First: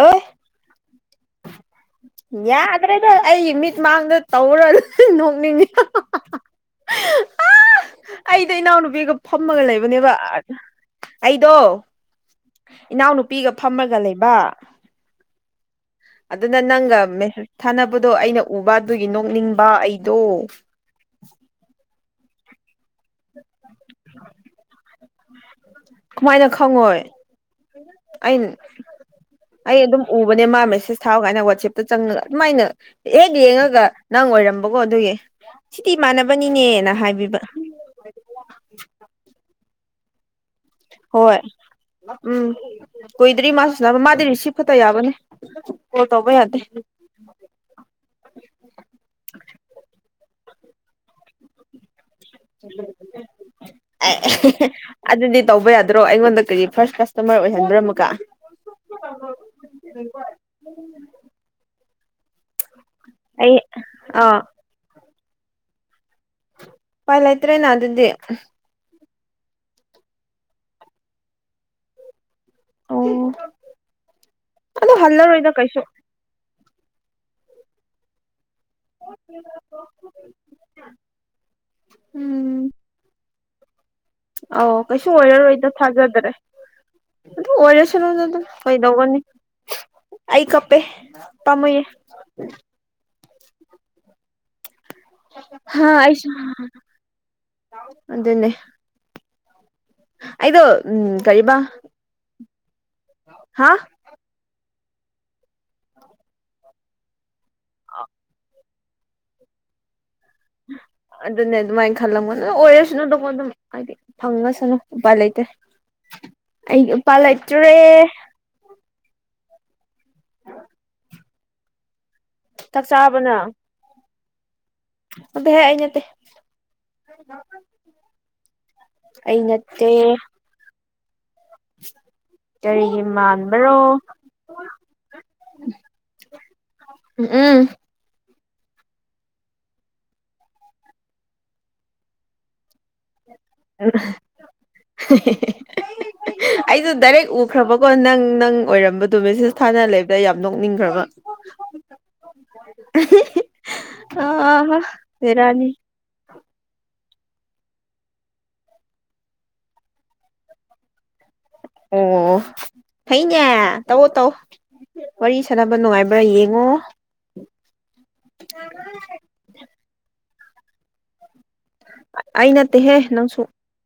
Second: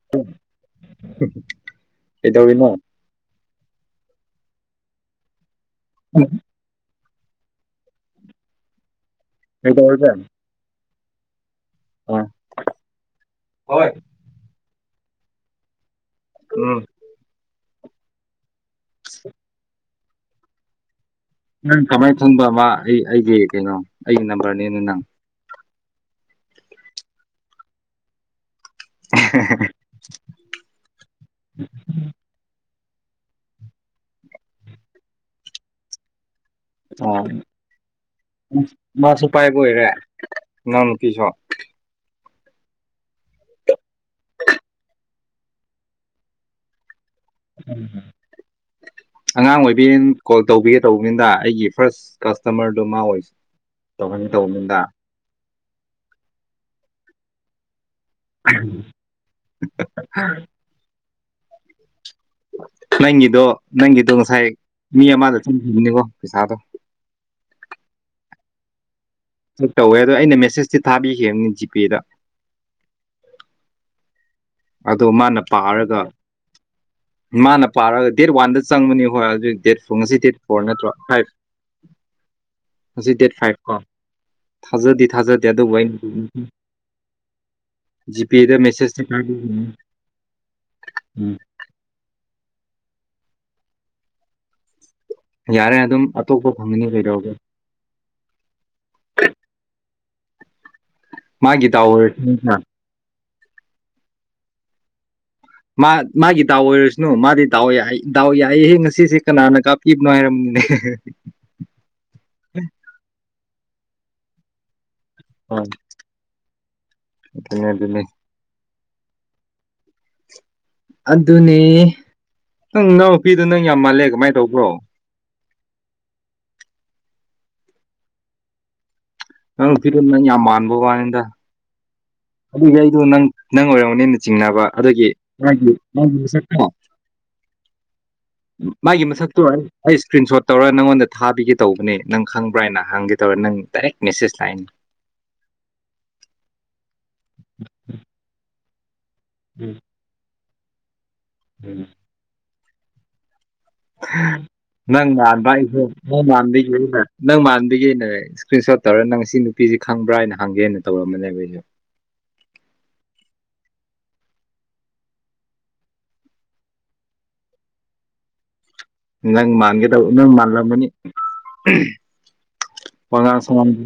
ꯑꯣ ꯀꯩꯗꯧꯔꯤꯅꯣ ꯌꯥ꯭ꯔꯦ ꯑꯩ ꯃꯤꯠꯃꯥꯡꯗ ꯇꯧꯔ ꯅꯣꯛꯅꯤꯡꯉ ꯎꯝ ꯑꯩꯗꯤ ꯏꯅꯥꯎꯅꯨꯄꯤꯒ ꯐꯝꯃꯒ ꯀꯩꯗꯧꯔꯒꯦ ꯂꯩꯕꯅꯦꯕ ꯑꯩꯗꯣ ꯑꯥ ꯏꯅꯥꯎꯅꯨꯄꯤꯒ ꯐꯝꯃꯒ ꯂꯩꯕ ꯑꯗꯨꯅ ꯅꯪꯒ ꯃꯦꯁꯦꯁ ꯊꯥꯅꯕꯗꯣ ꯑꯩꯅ ꯎꯕ ꯑꯗꯨꯒꯤ ꯅꯣꯛꯅꯤꯡꯕ ꯑꯩꯗꯣ ꯅꯪ ꯀꯃꯥꯏꯅ ꯊꯪꯕ ꯑꯃ ꯑꯩ ꯑꯩꯒꯤ ꯀꯩꯅꯣ ꯑꯩꯒꯤ ꯅꯝꯕꯔꯅꯦꯅ ꯅꯪ ꯀꯃꯥꯏꯅ ꯈꯪꯉꯣꯏ ꯑ ꯑꯩ ꯑꯗꯨꯝ ꯎꯕꯅꯦ ꯃꯥ ꯃꯦꯁꯦꯁ ꯊꯥꯎ ꯀꯥꯏꯅ ꯋꯥꯆꯦꯞꯇ ꯆꯪꯉꯒ ꯑꯗꯨꯃꯥꯏꯅ ꯑꯦ ꯂꯡꯉꯒ ꯅꯪ ꯑꯣꯏꯔꯝꯕꯀꯣ ꯑꯗꯨꯒꯤ ꯁꯤꯗꯤꯤ ꯃꯥꯟꯅꯕꯅꯤꯅꯦ ꯑ ꯃꯥꯁꯨ ꯎꯄꯥꯏ ꯑꯣꯏꯔꯦ ꯏꯅꯥꯎ ꯅꯨꯄꯤꯁꯨ ꯍꯣꯏꯣꯏ ꯎꯝ ꯀꯨꯏꯗ꯭ꯔꯤ ꯃꯥꯁꯨꯅꯕ ꯃꯥꯗꯤ ꯔꯤꯁꯤꯞ ꯐꯠꯇ ꯌꯥꯕꯅꯦ ꯀꯣꯜ ꯇꯧꯕ ꯌꯥꯗꯦ ꯎꯝꯝ ꯑꯉꯥꯡ ꯑꯣꯏꯕꯤꯅ ꯀꯣꯜ ꯇꯧꯕꯤꯒꯦ ꯇꯧꯕꯅꯤꯗ ꯑꯩꯒꯤ ꯐꯥꯔꯁ ꯀꯁꯇꯃꯔꯗꯨ ꯃꯥ ꯑꯣꯏ ꯇꯧꯍꯟ ꯑꯦ ꯇꯧꯅꯤꯗ ꯑꯗꯨꯗꯤ ꯇꯧꯕ ꯌꯥꯗ꯭ꯔꯣ ꯑꯩꯉꯣꯟꯗ ꯀꯔꯤ ꯐꯥꯔꯁ ꯀꯁꯇꯃꯔ ꯑꯣꯏꯍꯟꯕ꯭ꯔꯥꯃꯒ ꯎ ꯍ ꯅꯪꯒꯤꯗꯣ ꯑꯩ ꯅꯪꯒꯤꯗꯣ ꯑꯥ ꯉꯁꯥꯏ ꯃꯤ ꯑꯃꯗ ꯊꯟꯈꯤꯕꯅꯤꯀꯣ ꯄꯩꯁꯥꯗꯣ ꯄꯥꯏ ꯂꯩꯇ꯭ꯔꯦꯅ ꯑꯗꯨꯗꯤ ꯇꯧꯋꯦ ꯑꯗ ꯑꯩꯅ ꯃꯦꯁꯦꯁꯇꯤ ꯊꯥꯕꯤꯈꯤꯈꯤꯕꯅꯤ ꯖꯤꯄꯦꯗ ꯑꯣ ꯑꯗꯣ ꯃꯥꯅ ꯍꯜꯔꯣꯣꯏꯗ ꯀꯩꯁꯨ ꯄꯥꯔꯒ ꯃꯥꯅ ꯄꯥꯔꯒ ꯗꯦꯠ ꯋꯥꯟꯗ ꯆꯪꯕꯅꯤ ꯍꯣꯏ ꯑꯗꯨ ꯗꯦꯠ ꯐꯣꯔ ꯉꯁꯤ ꯗꯦꯠ ꯐꯣꯔ ꯅꯠꯇ꯭ꯔꯣ ꯐꯥꯏꯚ ꯎꯝ ꯍꯧꯖꯤꯛ ꯗꯦꯠ ꯐꯥꯏꯚ ꯀꯣ ꯑꯧ ꯊꯥꯖꯗꯤ ꯀꯩꯁꯨ ꯊꯥꯖꯗꯦ ꯑꯣꯏꯔꯔꯣꯏꯗ ꯑꯗꯨꯕꯨ ꯑꯩꯅ ꯊꯥꯖꯗ꯭ꯔꯦ ꯑꯣꯏꯔꯁꯨꯔꯗ ꯑꯗꯨ ꯖꯤꯄꯦꯗ ꯀꯣꯏ ꯃꯦꯁꯦꯁꯇ ꯗꯧꯕꯅꯤ ꯑꯩ ꯀꯞꯄꯦ ꯎꯝ ꯄꯃꯨꯌꯦꯦ ꯌꯥꯔꯦ ꯑꯗꯨꯝ ꯑꯇꯣꯞꯄ ꯐꯪꯒꯅꯤ ꯀꯩꯗꯧꯔꯒꯦ ꯑꯗꯨꯗꯅꯦ ꯑꯗꯣ ꯎꯝ ꯃꯥꯒꯤ ꯇ ꯑꯋꯥ ꯍꯥꯥ ꯃꯥ ꯃꯥꯒꯤ ꯗꯥꯎ ꯑꯣꯏꯔꯁꯅꯨ ꯃꯥꯗꯤ ꯗꯥꯎ ꯌꯥꯏ ꯗꯥꯎ ꯌꯥꯏꯍꯦ ꯉꯁꯤꯁꯦ ꯀꯅꯥꯅ ꯀꯥꯞꯄꯤꯕꯅꯣ ꯍꯥꯏꯔꯝꯅꯤꯅꯣ [unintelligible] ꯑꯗꯨꯅꯦ ꯑꯗꯨꯃꯥꯏꯅ ꯈꯜꯂꯝꯒ ꯅꯣꯏ ꯑꯣꯏꯔꯁꯅꯨ ꯑꯗꯨꯝ ꯑꯗꯨꯝ ꯍꯥꯏꯗꯤ ꯐꯪꯉꯁꯅꯨ ꯎꯄꯥ ꯂꯩ ꯂꯩꯇ꯭ꯔꯦ ꯍꯣꯏ ꯑꯩ ꯎꯄꯥ ꯂꯩ ꯑꯗꯨꯅꯦ ꯂꯩꯇꯨꯔꯦ ꯑꯗꯨꯅꯦ ꯑꯗꯨꯅꯦ ꯆꯥꯛ ꯅꯪ ꯆꯥꯔꯕꯣ ꯏꯅꯥꯎꯅꯨꯄꯤꯗꯨ ꯅꯪ ꯌꯥꯝ ꯃꯥꯜꯂꯦ ꯀꯃꯥꯏꯅ ꯇꯧꯕ꯭ꯔꯣ ꯑꯗꯨꯗ ꯍꯏꯉꯠꯇ ꯅꯪ ꯐꯤꯝ ꯅꯪ ꯌꯥꯝ ꯃꯥꯟꯕꯕ ꯋꯥꯅꯤ [unintelligible] ꯑꯗꯨꯒꯤ ꯑꯩꯗꯣ ꯅꯪ ꯅꯪ ꯃꯥꯟꯕ꯭ꯔꯣ ꯑꯣꯏꯔꯝꯃꯅꯤꯅ ꯆꯤꯡꯅꯕ ꯑꯗꯨꯒꯤ ꯃꯥꯒꯤ ꯃꯥꯒꯤ ꯃꯁꯛꯣ ꯎꯝ ꯃꯥꯒꯤ ꯃꯁꯛꯇꯣ ꯑꯩ ꯏꯁꯀ꯭ꯔꯤꯟ ꯁꯣꯠ ꯇꯧꯔ ꯅꯪꯉꯣꯟꯗ ꯊꯥꯕꯤꯒꯦ ꯇꯧꯕꯅꯦ ꯅꯪ ꯈꯪꯕ꯭ꯔꯥ ꯍꯥꯏꯅ ꯍꯪꯒꯦ ꯇꯧꯔ ꯅꯪ ꯇꯔꯦ ꯃꯤꯁꯁ ꯂꯥꯏꯟ ꯑꯩꯁꯨ ꯗꯥꯏꯔꯦꯛ ꯎꯈ꯭ꯔꯕꯀꯣ ꯅꯪ ꯅꯪ ꯑꯣꯏꯔꯝꯕ ꯑꯗꯨꯣ ꯃꯦꯁꯤꯁ ꯎꯝ ꯊꯥꯅ ꯂꯩꯕꯗ ꯌꯥꯝ ꯅꯣꯛꯅꯤꯡꯈ꯭ꯔꯕ ꯎꯝ ꯑ ꯅꯪ ꯕꯦꯔꯥꯅꯤ ꯃꯥꯟꯕꯥꯟꯕꯁꯨ ꯅꯪ ꯃꯥꯟꯒꯦꯅꯦ ꯅꯪ ꯃꯥꯟꯗꯤꯒꯦꯅꯦ ꯏꯁꯀ꯭ꯟ ꯁꯣꯠ ꯇꯧꯔꯒ ꯅꯪ ꯉꯁꯤ ꯅꯨꯄꯤꯁꯤ ꯈꯕ꯭ꯔꯥ ꯍꯥꯏꯅ ꯍꯪꯒꯦꯅ ꯇꯧꯔꯝꯅꯦꯕꯁꯨ ꯑꯣ ꯊꯩꯅꯦ ꯇꯧ ꯇꯧ ꯋꯥꯔꯤ ꯁꯥꯟꯅꯕ ꯅꯨꯡꯉꯥꯏꯕ꯭ꯔꯥ ꯌꯦꯡꯉꯣ ꯅꯪ ꯃꯥꯟꯒꯦ ꯇꯕ ꯅꯪ ꯃꯥꯟꯂꯝꯕꯅꯤ ꯑꯩ ꯅꯠꯇꯦꯍꯦ ꯅꯪꯁꯨ ꯁꯉꯥꯡꯗꯤ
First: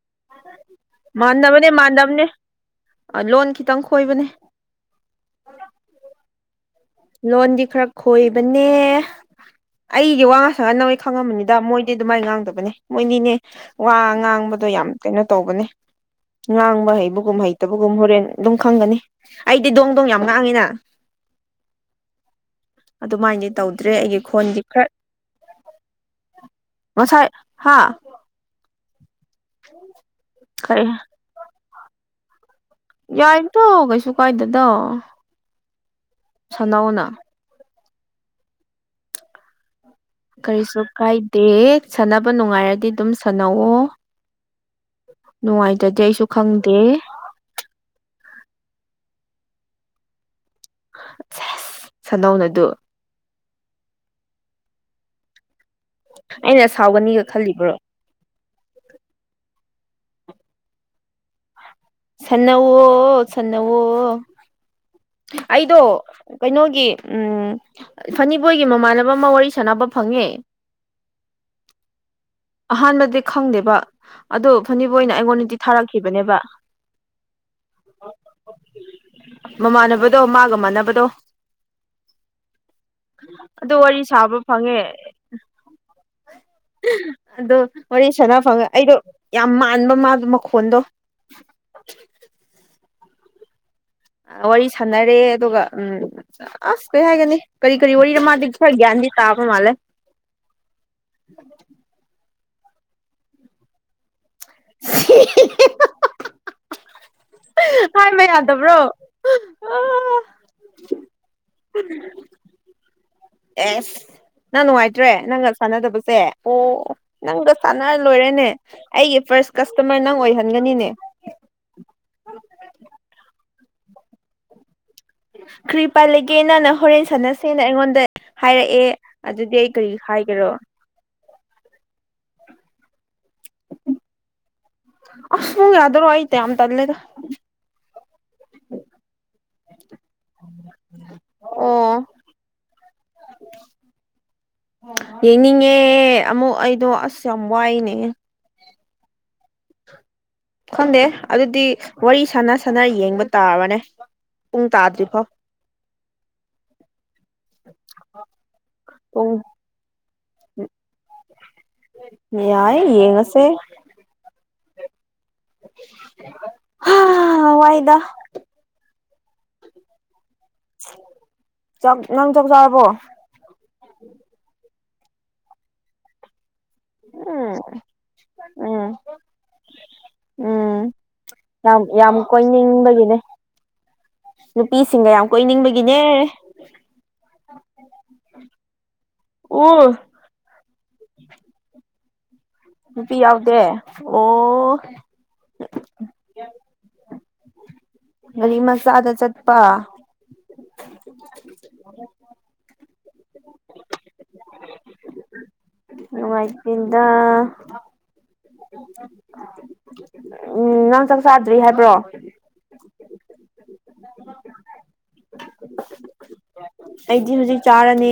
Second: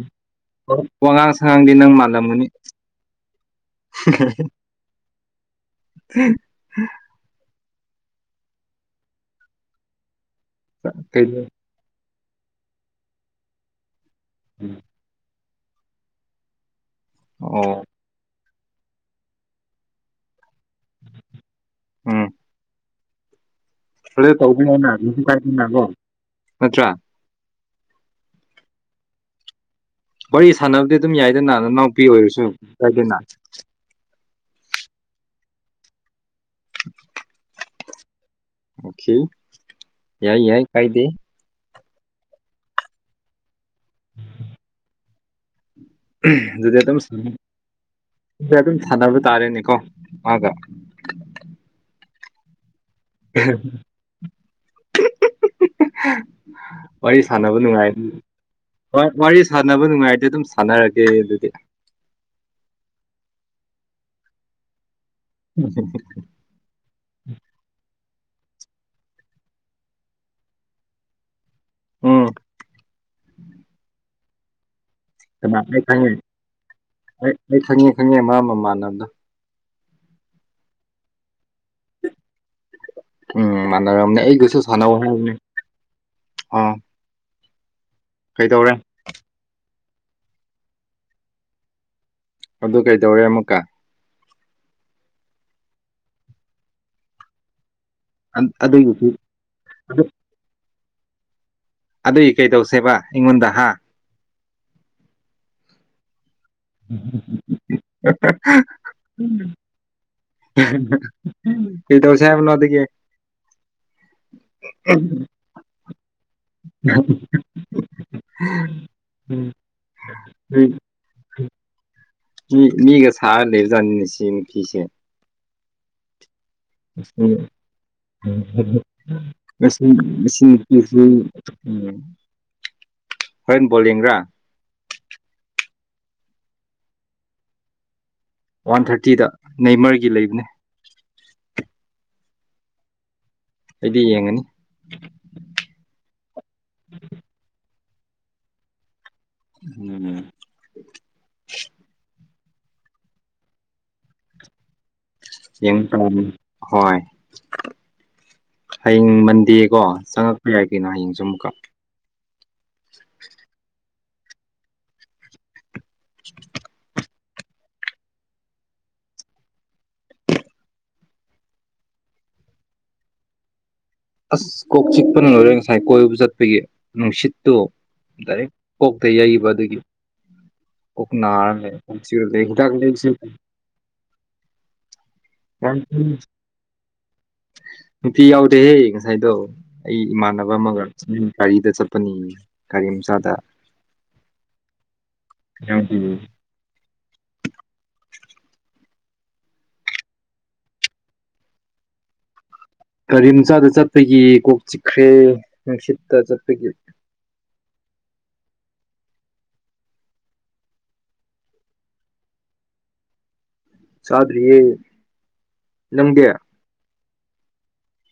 ꯋꯥꯉꯥꯡ ꯃꯥꯟꯗꯕꯅꯦ ꯁꯉꯥꯡꯗꯤ ꯅꯪ ꯃꯥꯟꯗꯕꯅꯦ ꯃꯥꯜꯂꯝꯒꯅꯤ ꯂꯣꯟ ꯈꯤꯇꯪ ꯈꯣꯏꯕꯅꯦ ꯐꯦꯛ ꯂꯣꯟꯗꯤ ꯈꯔ ꯈꯣꯏꯕꯅꯦ ꯑꯩꯗꯤ ꯋꯥ ꯉꯥꯡ ꯁꯍ ꯅꯣꯏ ꯀꯩꯅꯣ ꯈꯪꯉꯝꯕꯅꯤꯗ ꯃꯣꯏ ꯑꯗꯨꯃꯥꯏꯅ ꯉꯥꯡꯗꯕꯅꯦ ꯃꯣꯏꯅꯤꯅꯦ ꯋꯥ ꯉꯥꯡꯕꯗꯣ ꯌꯥꯝ ꯀꯩꯅꯣ ꯇꯧꯕꯅꯦ ꯉꯥꯡꯕ ꯍꯩꯕꯒꯨꯝ ꯑꯣ ꯍꯩꯇꯕꯒꯨꯝ ꯍꯣꯔꯦꯟ ꯑꯗꯨꯝ ꯈꯪꯒꯅꯤ ꯑꯩꯗꯤ ꯗꯣꯡ ꯗꯣꯡ ꯌꯥꯝ ꯉꯥꯡꯉꯤꯅ ꯎꯝ ꯑꯗꯨꯃꯥꯏꯗꯤ ꯇꯧꯗ꯭ꯔꯦ ꯑꯩꯒꯤ ꯑꯗꯨ ꯈꯣꯟꯗꯤ ꯈꯔ ꯇꯧꯕꯤꯌꯣꯅ ꯀꯩꯁꯨ ꯀꯥꯏꯗꯦꯅꯀꯣ ꯅꯠꯇ꯭ꯔꯥ ꯉꯁꯥꯏ ꯍꯥꯥ ꯋꯥꯔꯤ ꯀꯔꯤ ꯁꯥꯟꯅꯕꯗꯤ ꯑꯗꯨꯝ ꯌꯥꯏꯗꯅ ꯅꯅꯥꯎꯄꯤ ꯑꯣꯏꯔꯁꯨ ꯀꯥꯏꯗꯦꯅ ꯌꯥꯏ ꯇ ꯀꯩꯁꯨ ꯀꯥꯏꯗꯗꯣ ꯁꯅꯧꯅ ꯑꯣꯈ ꯀꯔꯤꯁꯨ ꯀꯥꯏꯗꯦ ꯁꯥꯟꯅꯕ ꯅꯨꯡꯉꯥꯏꯔꯗꯤ ꯑꯗꯨꯝ ꯁꯥꯟꯅꯧꯑꯣ ꯅꯨꯡꯉꯥꯏꯖꯗꯦ ꯑꯗꯨꯗꯤ ꯑꯗꯨꯝ ꯑꯗꯨ ꯑꯗꯨꯝ ꯁꯥꯟꯅꯕ ꯇꯥꯔꯦꯅꯦꯀꯣ ꯃꯥꯒ ꯁꯦꯁ ꯁꯟꯗꯧꯅ ꯑꯗꯨ [inaudible] ꯑꯩꯅ [inaudible] ꯋꯥꯔꯤ ꯁꯥꯎꯒꯅꯤꯒ ꯁꯥꯟꯅꯕ ꯈꯜꯂꯤꯕ꯭ꯔꯣ ꯅꯨꯡꯉꯥꯏ ꯑꯗꯨ ꯋꯥꯔꯤ ꯁꯥꯟꯅꯕ ꯅꯨꯡꯉꯥꯏꯔꯗꯤ ꯑꯗꯨꯝ ꯁꯥꯟꯅꯔꯒꯦ ꯑꯗꯨꯗꯤ ꯁꯅꯋꯣ ꯁꯅꯋꯣ ꯑꯩꯗꯣ ꯀꯩꯅꯣꯒꯤ ꯎꯝ ꯐꯅꯤꯕꯣꯏꯒꯤ ꯃꯃꯥꯟꯅꯕ ꯑꯃ ꯋꯥꯔꯤ ꯁꯥꯟꯅꯕ ꯐꯪꯉꯦ ꯎꯝ ꯑꯍꯥꯟꯕꯗꯤ ꯈꯪꯗꯦꯕ ꯑꯗꯨ ꯐꯅꯤꯕ ꯑꯣꯏꯅ ꯀꯅꯥ ꯑꯩꯉꯣꯟꯗꯗꯤ ꯑꯩ ꯈꯪꯉꯦ ꯊꯥꯔꯛꯈꯤꯕꯅꯦꯕ ꯑꯩ ꯑꯩ ꯈꯪꯉꯦ ꯈꯪꯉꯦ ꯃꯥ ꯑꯃ ꯃꯥꯟꯅꯕꯗ ꯃꯃꯥꯟꯅꯕꯗꯣ ꯃꯥꯒ ꯃꯥꯟꯅꯕꯗꯣ ꯎꯝ ꯑꯗꯨ ꯃꯥꯟꯔ ꯋꯥꯔꯤ ꯁꯥꯕ ꯑꯩꯒꯁꯨ ꯐꯪꯉꯦ ꯁꯅꯕꯨ ꯍ ꯑ ꯑꯗꯣ ꯋꯥꯔꯤ ꯁꯅꯥ ꯐꯪꯉꯦ ꯑꯩꯗꯣ ꯌꯥꯝ ꯃꯥꯟꯕ ꯃꯥꯗꯣ ꯃꯈꯣꯟꯗꯣ ꯑꯗꯨ ꯀꯩꯗꯧꯔꯦ ꯑꯃꯨꯛꯀ ꯋꯥꯔꯤ ꯁꯥꯟꯅꯔꯦ ꯑꯗꯨꯒ ꯎꯝ ꯑꯁ ꯀꯩ ꯍꯥꯏꯒꯅꯤ ꯀꯔꯤ ꯀꯔꯤ ꯋꯥꯔꯤꯔꯤ ꯔꯃꯥꯗ ꯊꯔ ꯑꯗꯨꯒꯤ ꯌꯥꯗꯤ ꯇꯥꯄꯃꯜ ꯑ ꯎ ꯑꯗꯨꯏ ꯀꯩ ꯇꯧꯁꯦꯕ ꯑꯩꯉꯣꯟꯗ ꯍꯥ ꯁꯤ ꯎꯝ ꯎꯝ ꯍꯥꯏꯕ ꯌꯥꯗꯕ꯭ꯔꯣ ꯀꯗꯧ ꯁꯥꯦꯕ ꯅ ꯑꯗꯨꯒ ꯑꯦꯁ ꯅꯪ ꯅꯨꯡꯉꯥꯏꯇ꯭ꯔꯦ ꯅꯪꯒ ꯁꯥꯟꯅꯗꯕꯁꯦ ꯑꯣ ꯅꯪꯒ ꯁꯥꯟꯅꯔ ꯂꯣꯏꯔꯦꯅꯦ ꯑꯩꯒꯤ ꯎꯝ ꯐꯥꯔꯁ ꯀꯁꯇꯃꯔ ꯅꯪ ꯃꯤ ꯑꯣꯏꯍꯟꯒꯅꯤꯅꯦ ꯃꯤ ꯃꯤꯒ ꯁꯥꯔꯒ ꯂꯩꯕꯖꯥꯠꯅꯤꯅꯦ ꯁꯤ ꯅꯨ ꯐꯤꯁꯦ ꯀ꯭ꯔꯤꯄꯥ ꯂꯩꯒꯦꯅꯅ ꯍꯣꯔꯦꯟ ꯎꯝ ꯁꯥꯟꯅꯁꯦꯅ ꯑꯩꯉꯣꯟꯗ ꯍꯥꯏꯔꯛꯑꯦ ꯑꯗꯨꯗꯤ ꯑꯩ ꯉꯁꯤ ꯀꯔꯤ ꯉꯁꯤ ꯍꯥꯏꯒꯦꯔꯣ ꯎꯝ ꯍꯣꯔꯦꯟ ꯕꯣꯜ ꯌꯦꯡꯕ꯭ꯔꯥ ꯑꯁ ꯎꯨꯡ ꯌꯥ꯭ꯔꯣ ꯑꯥꯏꯇꯦ ꯑꯝ ꯇꯂꯦꯗ ꯋꯥꯟ ꯊꯥꯔꯇꯤꯗ ꯅꯃꯔꯒꯤ ꯂꯩꯕꯅꯦ ꯑꯣ ꯑꯩꯗꯤ ꯌꯦꯡꯉꯅꯤ ꯌꯦꯡꯅꯤꯡꯉꯦ ꯑꯃꯨꯛ ꯑꯩꯗꯣ ꯑꯁ ꯌꯥꯝ ꯋꯥꯏꯅꯦ ꯎꯝ ꯈꯪꯗꯦ ꯑꯗꯨꯗꯤ ꯋꯥꯔꯤ ꯁꯥꯟꯅ ꯁꯥꯟꯅ ꯌꯦꯡꯕ ꯇꯥꯔꯕꯅꯦ ꯄꯨꯡ ꯇꯥꯗ꯭ꯔꯤꯐꯥꯎ ꯌꯦꯡ ꯍꯣꯏ ꯍꯌꯦꯡ ꯄꯨꯡ ꯃꯟꯗꯦꯀꯣ ꯆꯪꯉꯛꯄ ꯌꯥꯏ ꯀꯩꯅꯣ ꯍꯌꯦꯡꯁꯨ ꯑꯃꯨꯛꯀ ꯌꯥꯏ ꯌꯦꯡꯉꯁꯦ ꯑ ꯋꯥꯏꯗ ꯆ ꯅꯪ ꯆ ꯆꯔꯕꯣ ꯑꯁ ꯀꯣꯛ ꯆꯤꯛꯄꯅ ꯂꯣꯏꯔꯦ ꯉꯁꯥꯏ ꯀꯣꯏꯕ ꯆꯠꯄꯒꯤ ꯎꯝ ꯅꯨꯡꯁꯤꯠꯇꯨ ꯗꯥꯏꯔꯦꯛ ꯎꯝ ꯀꯣꯛꯇ ꯌꯩꯕ ꯑꯗꯨꯒꯤ ꯎꯝ ꯀꯅꯔ ꯌꯥꯝ ꯌꯥꯝ ꯀꯣꯏꯅꯤꯡꯕꯒꯤꯅꯦ ꯅꯨꯄꯤꯁꯤꯡꯒ ꯌꯥꯝ ꯀꯣꯏꯅꯤꯡꯕꯒꯤꯅꯦ ꯅꯨꯄꯤ ꯌꯥꯎꯗꯦꯍꯦ ꯉꯁꯥꯏꯗꯣ ꯎ ꯑꯩ ꯏꯃꯥꯟꯅꯕ ꯑꯃꯒ ꯒꯥꯔꯤꯗ ꯆꯠꯄꯅꯤ ꯒꯥꯔꯤ ꯅꯨꯄꯤ ꯃꯆꯥꯗ ꯌꯥꯎꯗꯦ ꯑꯣ ꯒꯥꯔꯤ ꯃꯆꯥꯗ ꯆꯠꯄ ꯒꯥꯔꯤ ꯃꯆꯥꯗ ꯆꯠꯄꯒꯤ ꯀꯣꯛ ꯆꯤꯛꯈ꯭ꯔꯦ ꯅꯨꯡꯁꯤꯠꯇ ꯆꯠꯄꯒꯤ ꯑ ꯎꯝ ꯅꯪ ꯆꯥꯛ ꯆꯥꯗ꯭ꯔꯤ ꯍꯥꯏꯕ꯭ꯔꯣ ꯆꯥꯗ꯭ꯔꯤꯌꯦ ꯅꯪꯒꯦ ꯑꯩꯗꯤ ꯍꯧꯖꯤꯛ ꯆꯥꯔꯅꯤ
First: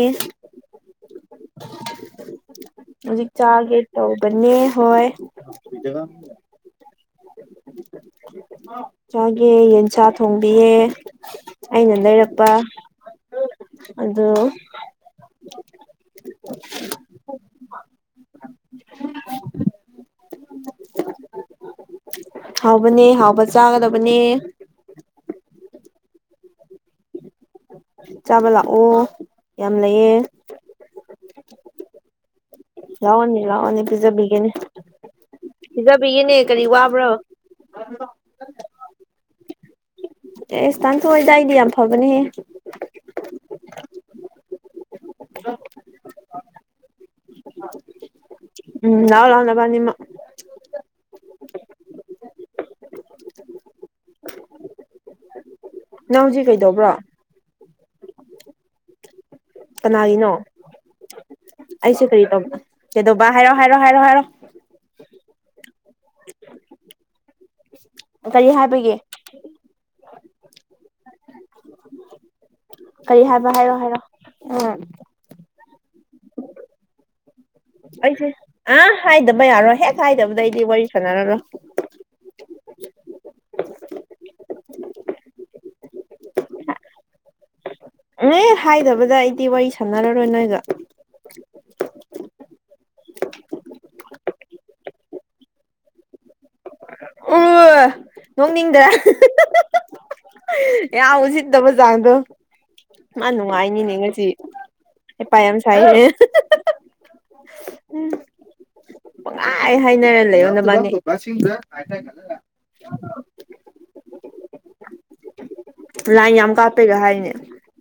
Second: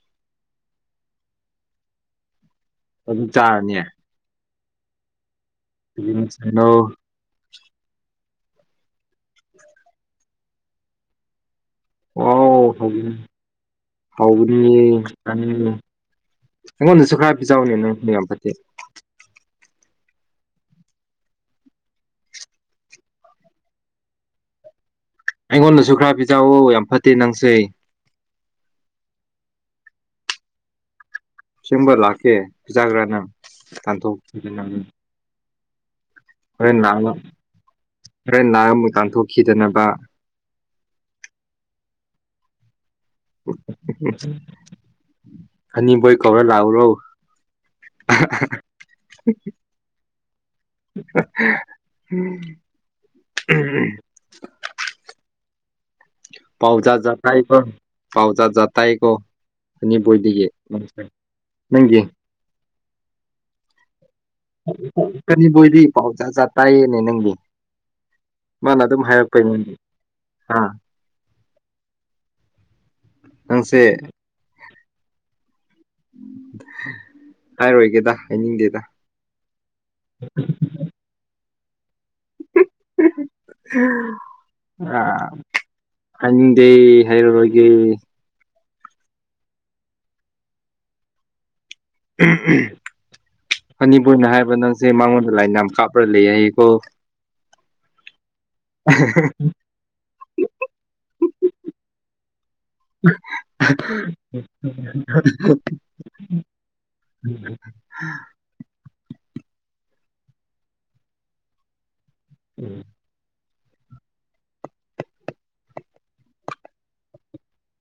ꯑꯗꯨꯝ ꯍꯧꯖꯤꯛ ꯆꯥꯒꯦ ꯆꯥꯔꯅꯤ ꯇꯧꯕꯅꯦ ꯍꯣꯏ ꯇ ꯁꯅꯣ ꯆꯥꯒꯦ ꯌꯦꯟꯁꯥ ꯊꯣꯡꯕꯤꯌꯦ ꯑꯩꯅ ꯂꯩꯔꯛꯄ ꯑꯣ ꯍꯅꯤ ꯑꯗꯨ ꯍꯥꯎꯒꯅꯤ ꯎꯝ ꯑꯩꯉꯣꯟꯗꯁꯨ ꯈꯔ ꯄꯤꯖꯥꯎꯅꯦ ꯅꯪ ꯃ ꯌꯥꯝ ꯐꯠꯇꯦ ꯍꯥꯎꯕꯅꯦ ꯍꯥꯎꯕ ꯆꯥꯒꯗꯕꯅꯦ ꯑꯩꯉꯣꯟꯗꯁꯨ ꯈꯔ ꯄꯤꯖꯥꯛꯑꯣ ꯌꯥꯝ ꯐꯠꯇꯦ ꯅꯪꯁꯩ ꯆꯥꯕ ꯂꯥꯛꯑꯣ ꯌꯥꯝ ꯂꯩꯌꯦ ꯁꯕꯔ ꯂꯈꯦ ꯂꯥꯛꯑꯅꯤ ꯂꯥꯛꯑꯣꯅꯤ ꯄꯤꯖꯕꯤꯒꯦꯅꯤ ꯄꯤꯖꯕꯤꯒꯦꯅꯦ ꯀꯔꯤ ꯋꯥꯕ꯭ꯔꯥ ꯈꯔ ꯂꯥꯏ ꯑꯃꯨꯛ ꯇꯥꯟꯊꯣꯛꯈꯤꯗꯅꯕ ꯑꯦ ꯏꯁꯇꯥꯟꯊꯣꯛꯏꯗꯥꯏꯗꯤ ꯌꯥꯝ ꯐꯕꯅꯦꯍꯦ ꯎꯝ ꯎꯝ ꯑꯅꯤꯕꯣꯏ ꯀꯧꯔ ꯂꯥꯛꯎꯔꯣ ꯎꯝ ꯅꯎ ꯂꯥꯎꯅꯕꯅꯤꯃ ꯝ ꯎꯝ ꯅꯪ ꯍꯧꯖꯤꯛ ꯄꯥꯎꯖꯥ ꯀꯩꯗꯧꯕ꯭ꯔꯣ ꯇ ꯀ ꯄꯥꯎꯖꯥ ꯇꯥꯀ ꯀꯅꯥꯒꯤꯅꯣ ꯑꯅꯤꯕꯣꯏꯗꯤꯒꯦ ꯅꯪꯒꯤ ꯇ ꯀꯦꯗꯧꯕꯕꯥ ꯍꯥꯏꯔꯣ ꯍꯥꯏꯔꯣ ꯍꯥꯏꯔꯣ ꯍꯥꯏꯔꯣ ꯀꯅꯤꯕꯨꯣꯏꯗꯤ ꯄꯥꯎ ꯆꯥ ꯆꯥ ꯇꯥꯏꯌꯦꯅꯦ ꯅꯪꯗꯤ ꯀꯔꯤ ꯃꯥꯅ ꯍꯥꯏꯕꯒꯤ ꯑꯗꯨꯝ ꯍꯥꯏꯔꯛꯄꯩꯅꯦꯗꯤ ꯑꯥ ꯀꯔꯤ ꯍꯥꯏꯕ ꯍꯥꯏꯔꯣ ꯍꯥꯏꯔꯣ ꯎꯝ [inaudible] ꯑꯩꯁꯦ ꯍꯥꯏꯅꯤꯡꯗꯦꯗ ꯑꯥ ꯍꯥꯏꯗꯕ ꯌꯥꯔꯣꯏ ꯍꯦꯛ ꯍꯥꯏꯗꯕꯗꯩꯗꯤ ꯋꯥꯔꯤ ꯁꯥꯟꯅꯔꯔꯣꯏ [unintelligible] ꯍꯥꯏꯅꯤꯡꯗꯦ ꯍꯥꯏꯔꯥꯔꯣꯏꯒꯦ ꯑꯦ ꯍꯥꯏꯗꯕꯗ ꯑꯩꯗꯤ ꯋꯥꯔꯤ ꯁꯥꯟꯅꯔꯔꯣꯏ ꯅꯣꯏꯒꯥ ꯑꯅꯤꯄꯨꯔꯅ ꯍꯥꯏꯕ ꯅꯪꯁꯦ ꯃꯉꯣꯟꯗ ꯂꯥꯏꯟ ꯌꯥꯝ ꯀꯥꯞꯂꯒ ꯂꯩ ꯍꯥꯏꯀꯣ ꯑꯣꯏ ꯅꯣꯛꯅꯤꯡꯗ꯭ꯔꯥ ꯌꯥꯝ ꯎꯁꯤꯠꯇꯕ ꯆꯥꯡꯗꯣ ꯃꯥ ꯅꯨꯡꯉꯥꯏꯅꯤꯅꯦ ꯉꯁꯤ ꯍꯩꯄꯥ ꯌꯥꯝ ꯁꯥꯏꯍꯦ [unintelligible] [unintelligible] ꯄꯪꯍꯥꯏ ꯍꯥꯏꯅꯔꯥ ꯂꯩꯔꯣ ꯅꯕꯅꯤ ꯎꯝ ꯂꯥꯏꯟ ꯌꯥꯝ ꯀꯥꯞꯄꯩꯒ ꯍꯥꯏꯅꯦ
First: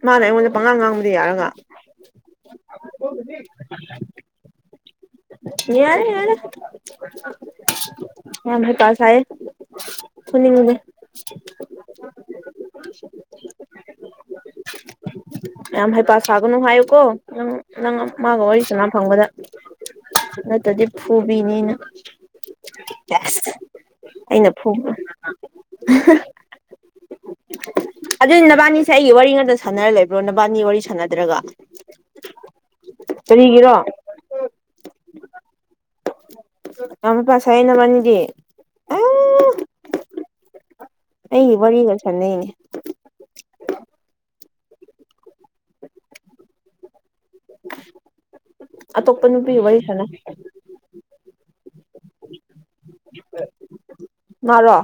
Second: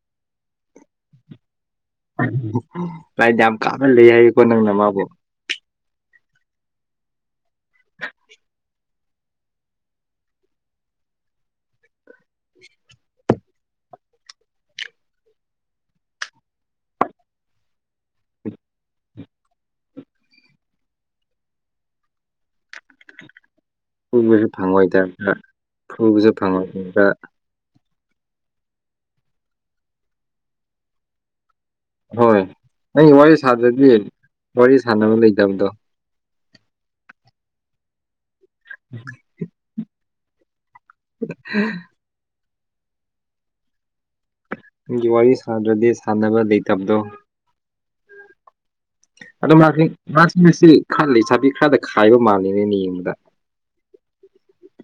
ꯃꯥꯅ ꯑꯩꯉꯣꯟꯗ ꯄꯪꯉꯥꯟ ꯉꯥꯡꯕꯗꯤ ꯌꯥꯔꯒꯥ ꯂꯥꯏꯟ ꯌꯥꯝ ꯀꯥꯞꯍꯟ ꯂꯩ ꯍꯥꯏꯌꯦꯀꯣ ꯅꯪꯅ ꯃꯥꯕꯨ ꯌꯥꯔꯦ ꯌꯥꯔꯦ ꯌꯥꯝ ꯍꯩ ꯄꯥ ꯁꯥꯌꯦ ꯐꯨꯅꯤꯡꯗꯦ ꯌꯥꯝ ꯍꯩ ꯄꯥꯥ ꯁꯥꯒꯅꯨ ꯍꯥꯏꯌꯨꯀꯣ ꯅꯪ ꯅꯪ ꯃꯥꯒ ꯋꯥꯔꯤ ꯁꯟꯅꯥ ꯐꯪꯕꯗ ꯅꯠꯇꯗꯤ ꯐꯨꯕꯤꯅꯤ ꯑꯩꯅ ꯈꯨꯕꯁꯨ ꯐꯨꯕ ꯐꯪꯉꯣꯏꯗꯕꯗ ꯐꯕꯁꯨ ꯐꯪꯉꯣꯏꯗꯕꯗ ꯑꯗꯨꯗꯤ ꯅꯕꯥꯅꯤꯁꯦ ꯑꯩꯒꯤ ꯋꯥꯔꯤ ꯉꯥꯛꯇ ꯁꯥꯟꯅꯔ ꯂꯩꯕ꯭ꯔꯣ ꯅꯕꯥꯅꯤ ꯋꯥꯔꯤ ꯁꯥꯟꯅꯗ꯭ꯔꯒ ꯍꯣꯏ ꯅꯪꯒꯤ ꯋꯥꯔꯤ ꯀꯔꯤꯒꯤꯔꯣ ꯁꯥꯗ꯭ꯔꯗꯤ ꯋꯥꯔꯤ ꯁꯥꯟꯅꯕ ꯂꯩꯇꯕꯗꯣ ꯑꯋꯣꯠꯄꯥ ꯁꯥꯏ ꯅꯕꯅꯤꯗꯤ [inaudible] ꯑꯩꯒꯤ ꯋꯔꯤꯒꯥ ꯁꯥꯅꯩꯅꯦ ꯅꯪꯒꯤ ꯋꯥꯔꯤ ꯁꯥꯗ꯭ꯔꯗꯤ ꯁꯥꯟꯅꯕ ꯂꯩꯇꯕꯗꯣ [inaudible] ꯑꯗꯣ ꯅꯨꯄꯤꯒ ꯃꯥꯒꯤ ꯋꯥꯔꯤ ꯁꯥꯟꯅꯩ ꯃꯥꯁꯤꯡ ꯉꯁꯤ ꯈꯔ ꯂꯩꯁꯥꯕꯤ ꯈꯔꯗ ꯈꯥꯏꯕ ꯃꯥꯂꯦꯅꯦ ꯑꯩꯅ ꯌꯦꯡꯕꯗꯥ ꯃꯥꯔꯣ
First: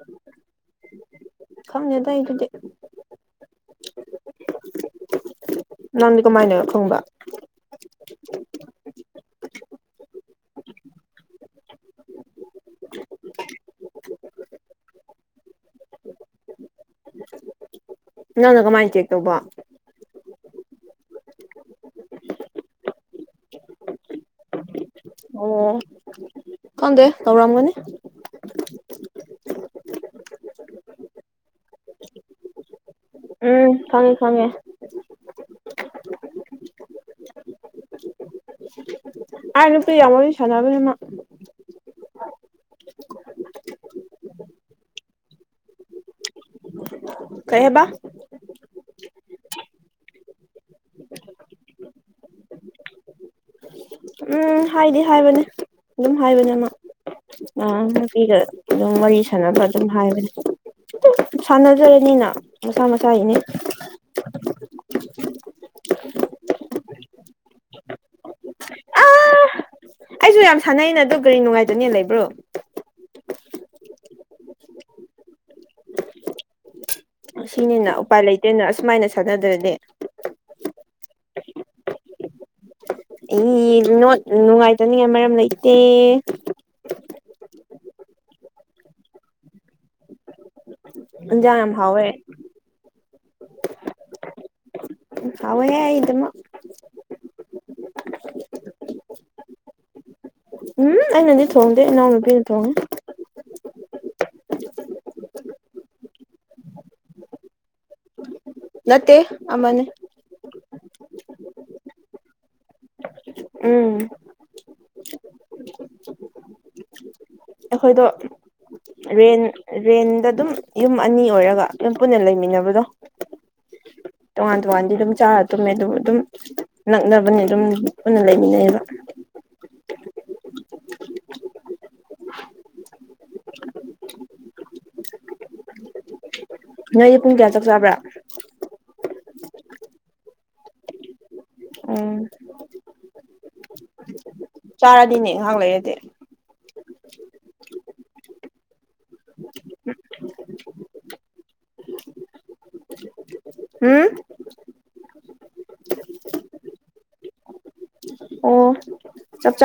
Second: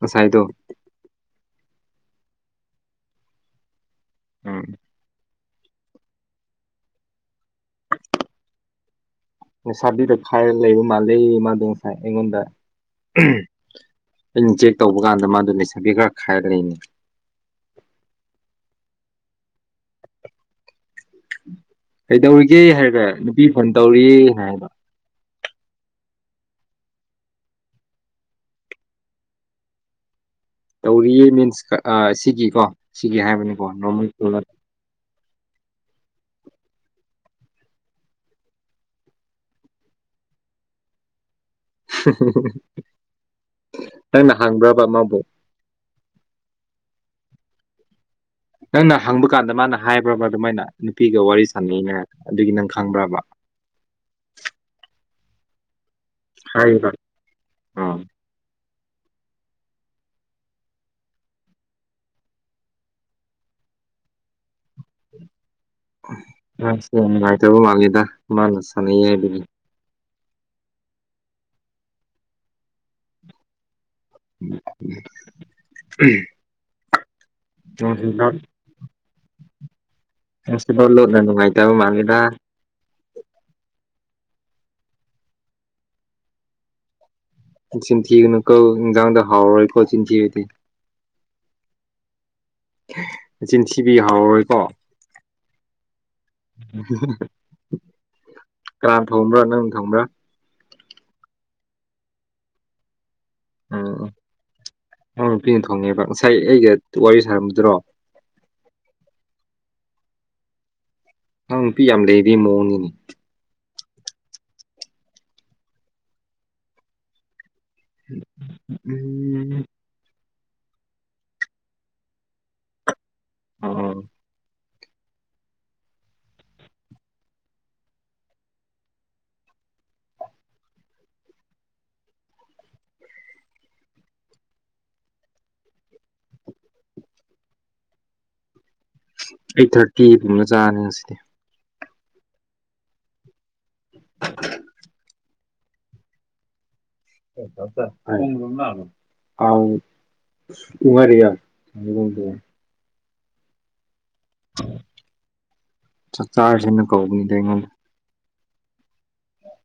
ꯉꯁꯥꯏꯗꯣ ꯈꯪꯗꯦꯗ ꯑꯩ ꯑꯗꯨꯗꯤ ꯎꯝ ꯅꯪꯗꯤ ꯀꯃꯥꯏꯅ ꯈꯪꯕ [unintelligible] ꯂꯩꯁꯥꯕꯤꯗ ꯈꯥꯏꯔꯒ ꯂꯩꯕ ꯃꯥꯜꯂꯦ ꯃꯥꯗꯣ ꯉꯁꯥꯏ ꯑꯩꯉꯣꯟꯗ ꯑꯩꯅ ꯆꯦꯛ ꯇꯧꯕ ꯀꯥꯟꯗ ꯃꯥꯗꯣ ꯂꯩꯁꯥꯕꯤ ꯈꯔ ꯈꯥꯏꯔ ꯂꯩꯅꯦ ꯅꯪꯅ ꯀꯃꯥꯏꯟ ꯆꯦꯛ ꯇꯧꯕꯣ ꯀꯩꯗꯧꯔꯤꯒꯦ ꯍꯥꯏꯔꯒ ꯅꯨꯄꯤ ꯐꯣꯟ ꯇꯧꯔꯤꯅ ꯍꯥꯏꯕ ꯑꯣ ꯈꯪꯗꯦ ꯇꯧꯔꯝꯒꯥꯅꯤ ꯇꯧꯔꯤꯌꯦ ꯃꯤꯟꯁ ꯁꯤꯒꯤꯀꯣ ꯁꯤꯒꯤ ꯍꯥꯏꯕꯅꯤ ꯎꯝ ꯈꯪꯉꯦ ꯈꯪꯉꯦ ꯑꯥ ꯅꯨꯄꯤ ꯌꯥꯝ ꯋꯥꯔꯤ ꯁꯥꯟꯅꯕꯅꯦ ꯃꯥ ꯅꯪꯅ ꯍꯥꯡꯕ꯭ꯔꯕ ꯃꯥꯕꯣ ꯀꯩ ꯍꯥꯏꯕ ꯅꯪꯅ ꯍꯪꯕ ꯀꯥꯟꯗ ꯃꯥꯅ ꯍꯥꯏꯕ꯭ꯔꯕ ꯑꯗꯨꯃꯥꯏꯅ ꯅꯨꯄꯤꯒ ꯋꯥꯔꯤ ꯁꯥꯟꯅꯩꯅ ꯑꯗꯨꯒꯤ ꯅꯪ ꯈꯪꯕ꯭ꯔꯕ ꯎꯝ ꯍꯥꯏꯗꯤ ꯍꯥꯏꯕꯅꯦ ꯑꯗꯨꯝ ꯍꯥꯏꯕꯅꯦ ꯃꯥ ꯍꯥꯏꯔꯤꯕ ꯑꯥ ꯅꯨꯄꯤꯒꯥ ꯑꯗꯨꯝ ꯋꯥꯔꯤ ꯁꯥꯟꯅꯕ ꯑꯗꯨꯝ ꯍꯥꯏꯕꯅꯤ ꯁꯥꯟꯅꯖꯔꯅꯤꯅ ꯃꯁꯥ ꯃꯁꯥꯒꯤꯅꯤ ꯑꯁ ꯌꯥꯝ ꯅꯨꯡꯉꯥꯏꯇꯕ ꯃꯥꯜꯂꯦꯗ ꯃꯥꯅ ꯁꯥꯟꯅꯩ ꯍꯥꯏꯕꯒꯤ ꯑꯩꯖꯨ ꯌꯥꯝ ꯁꯥꯟꯅꯩꯅ ꯑꯗꯣ ꯀꯔꯤ ꯅꯨꯡꯉꯥꯏꯇꯥꯅꯤꯉꯥꯏ ꯂꯩꯕ꯭ꯔꯣ ꯎꯝ ꯁꯤꯅꯤꯅ ꯎꯄꯥꯏ ꯂꯩꯇꯦꯅ ꯑꯁꯨꯃꯥꯏꯅ ꯁꯥꯟꯅꯗ꯭ꯔꯗꯤ ꯉꯁꯤꯗꯣ ꯂꯨꯠꯅ ꯅꯨꯡꯉꯥꯏꯇꯕ ꯃꯥꯜꯂꯤꯦꯗ ꯏ ꯅꯨꯡꯉꯥꯏꯇꯅꯤꯡꯉꯥꯏ ꯃꯔꯝ ꯂꯩꯇꯦ ꯆꯤꯟꯊꯤꯒꯅꯨ ꯀꯣ ꯏꯟꯖꯥꯡꯗ ꯍꯥꯎꯔꯔꯣꯏꯀꯣ ꯆꯤꯟꯊꯤꯔꯗꯤ ꯏꯟꯖꯥꯡ ꯌꯥꯝ ꯍꯥꯎꯋꯦ ꯆꯤꯟꯊꯤꯕꯩ ꯍꯥꯎꯔꯣꯏꯀꯣ ꯍꯥꯎꯋꯦꯍꯦ ꯑꯩ ꯗꯨꯝ ꯀꯅꯥ ꯊꯣꯡꯕ꯭ꯔꯥ ꯅꯪ ꯊꯣꯡꯕ꯭ꯔꯥ ꯎꯝ ꯑꯩꯅꯗꯤ ꯊꯣꯡꯗꯦ ꯏꯅꯥꯎ ꯅꯨꯄꯤꯅ ꯊꯣꯡꯉꯦ ꯎꯝ ꯅꯥꯎ ꯅꯨꯄꯤꯅ ꯊꯣꯡꯉꯦꯕ ꯉꯁꯥꯏ ꯑꯩꯒ ꯋꯥꯔꯤ ꯁꯥꯔꯝꯕꯗꯨꯔꯣ ꯅꯠꯇꯦ ꯑꯃꯅꯦ ꯅꯪ ꯅꯨꯄꯤ ꯌꯥꯝ ꯂꯩꯔꯤ ꯃꯑꯣꯡꯅꯤꯅꯦ ꯎꯝ ꯑꯩꯈꯣꯏꯗꯣ ꯔꯦꯟ ꯎꯝ ꯔꯦꯟꯗ ꯑꯗꯨꯝ ꯌꯨꯝ ꯑꯅꯤ ꯑꯣꯏꯔꯒ ꯑꯗꯨꯝ ꯄꯨꯟꯅ ꯂꯩꯃꯤꯟꯅꯕꯗꯣ ꯑꯣ ꯇꯣꯉꯥꯟ ꯇꯣꯉꯥꯟꯗꯤ ꯑꯗꯨꯝ ꯆꯥꯔ ꯇꯨꯝꯃꯦ ꯑꯗꯨꯕꯨ ꯑꯗꯨꯝ ꯅꯛꯅꯕꯅꯦ ꯑꯗꯨꯝ ꯄꯨꯟꯅ ꯂꯩꯃꯤꯟꯅꯩꯕ ꯅꯣꯏꯖꯤ ꯄꯨꯡ ꯀꯌꯥ ꯆꯥꯛ ꯆꯥꯕ꯭ꯔꯥ [inaudible] ꯑꯩꯠ ꯊꯥꯔꯇꯤꯒꯨꯝꯅ ꯆꯥꯔꯅꯤ ꯉꯁꯤꯗꯤ ꯎꯝ [inaudible] ꯆꯥꯔꯗꯤꯅꯦ ꯉꯥꯏꯍꯥꯛ ꯂꯩꯔꯗꯤ [inaudible] ꯀꯨꯃꯔꯤꯌꯥ ꯍꯝ ꯆꯥꯛ ꯆꯥꯔꯁꯤꯅ ꯀꯧꯕꯅꯤꯗ ꯑꯩꯉꯣꯟꯗ ꯑꯣ ꯆꯥꯛ ꯆꯥ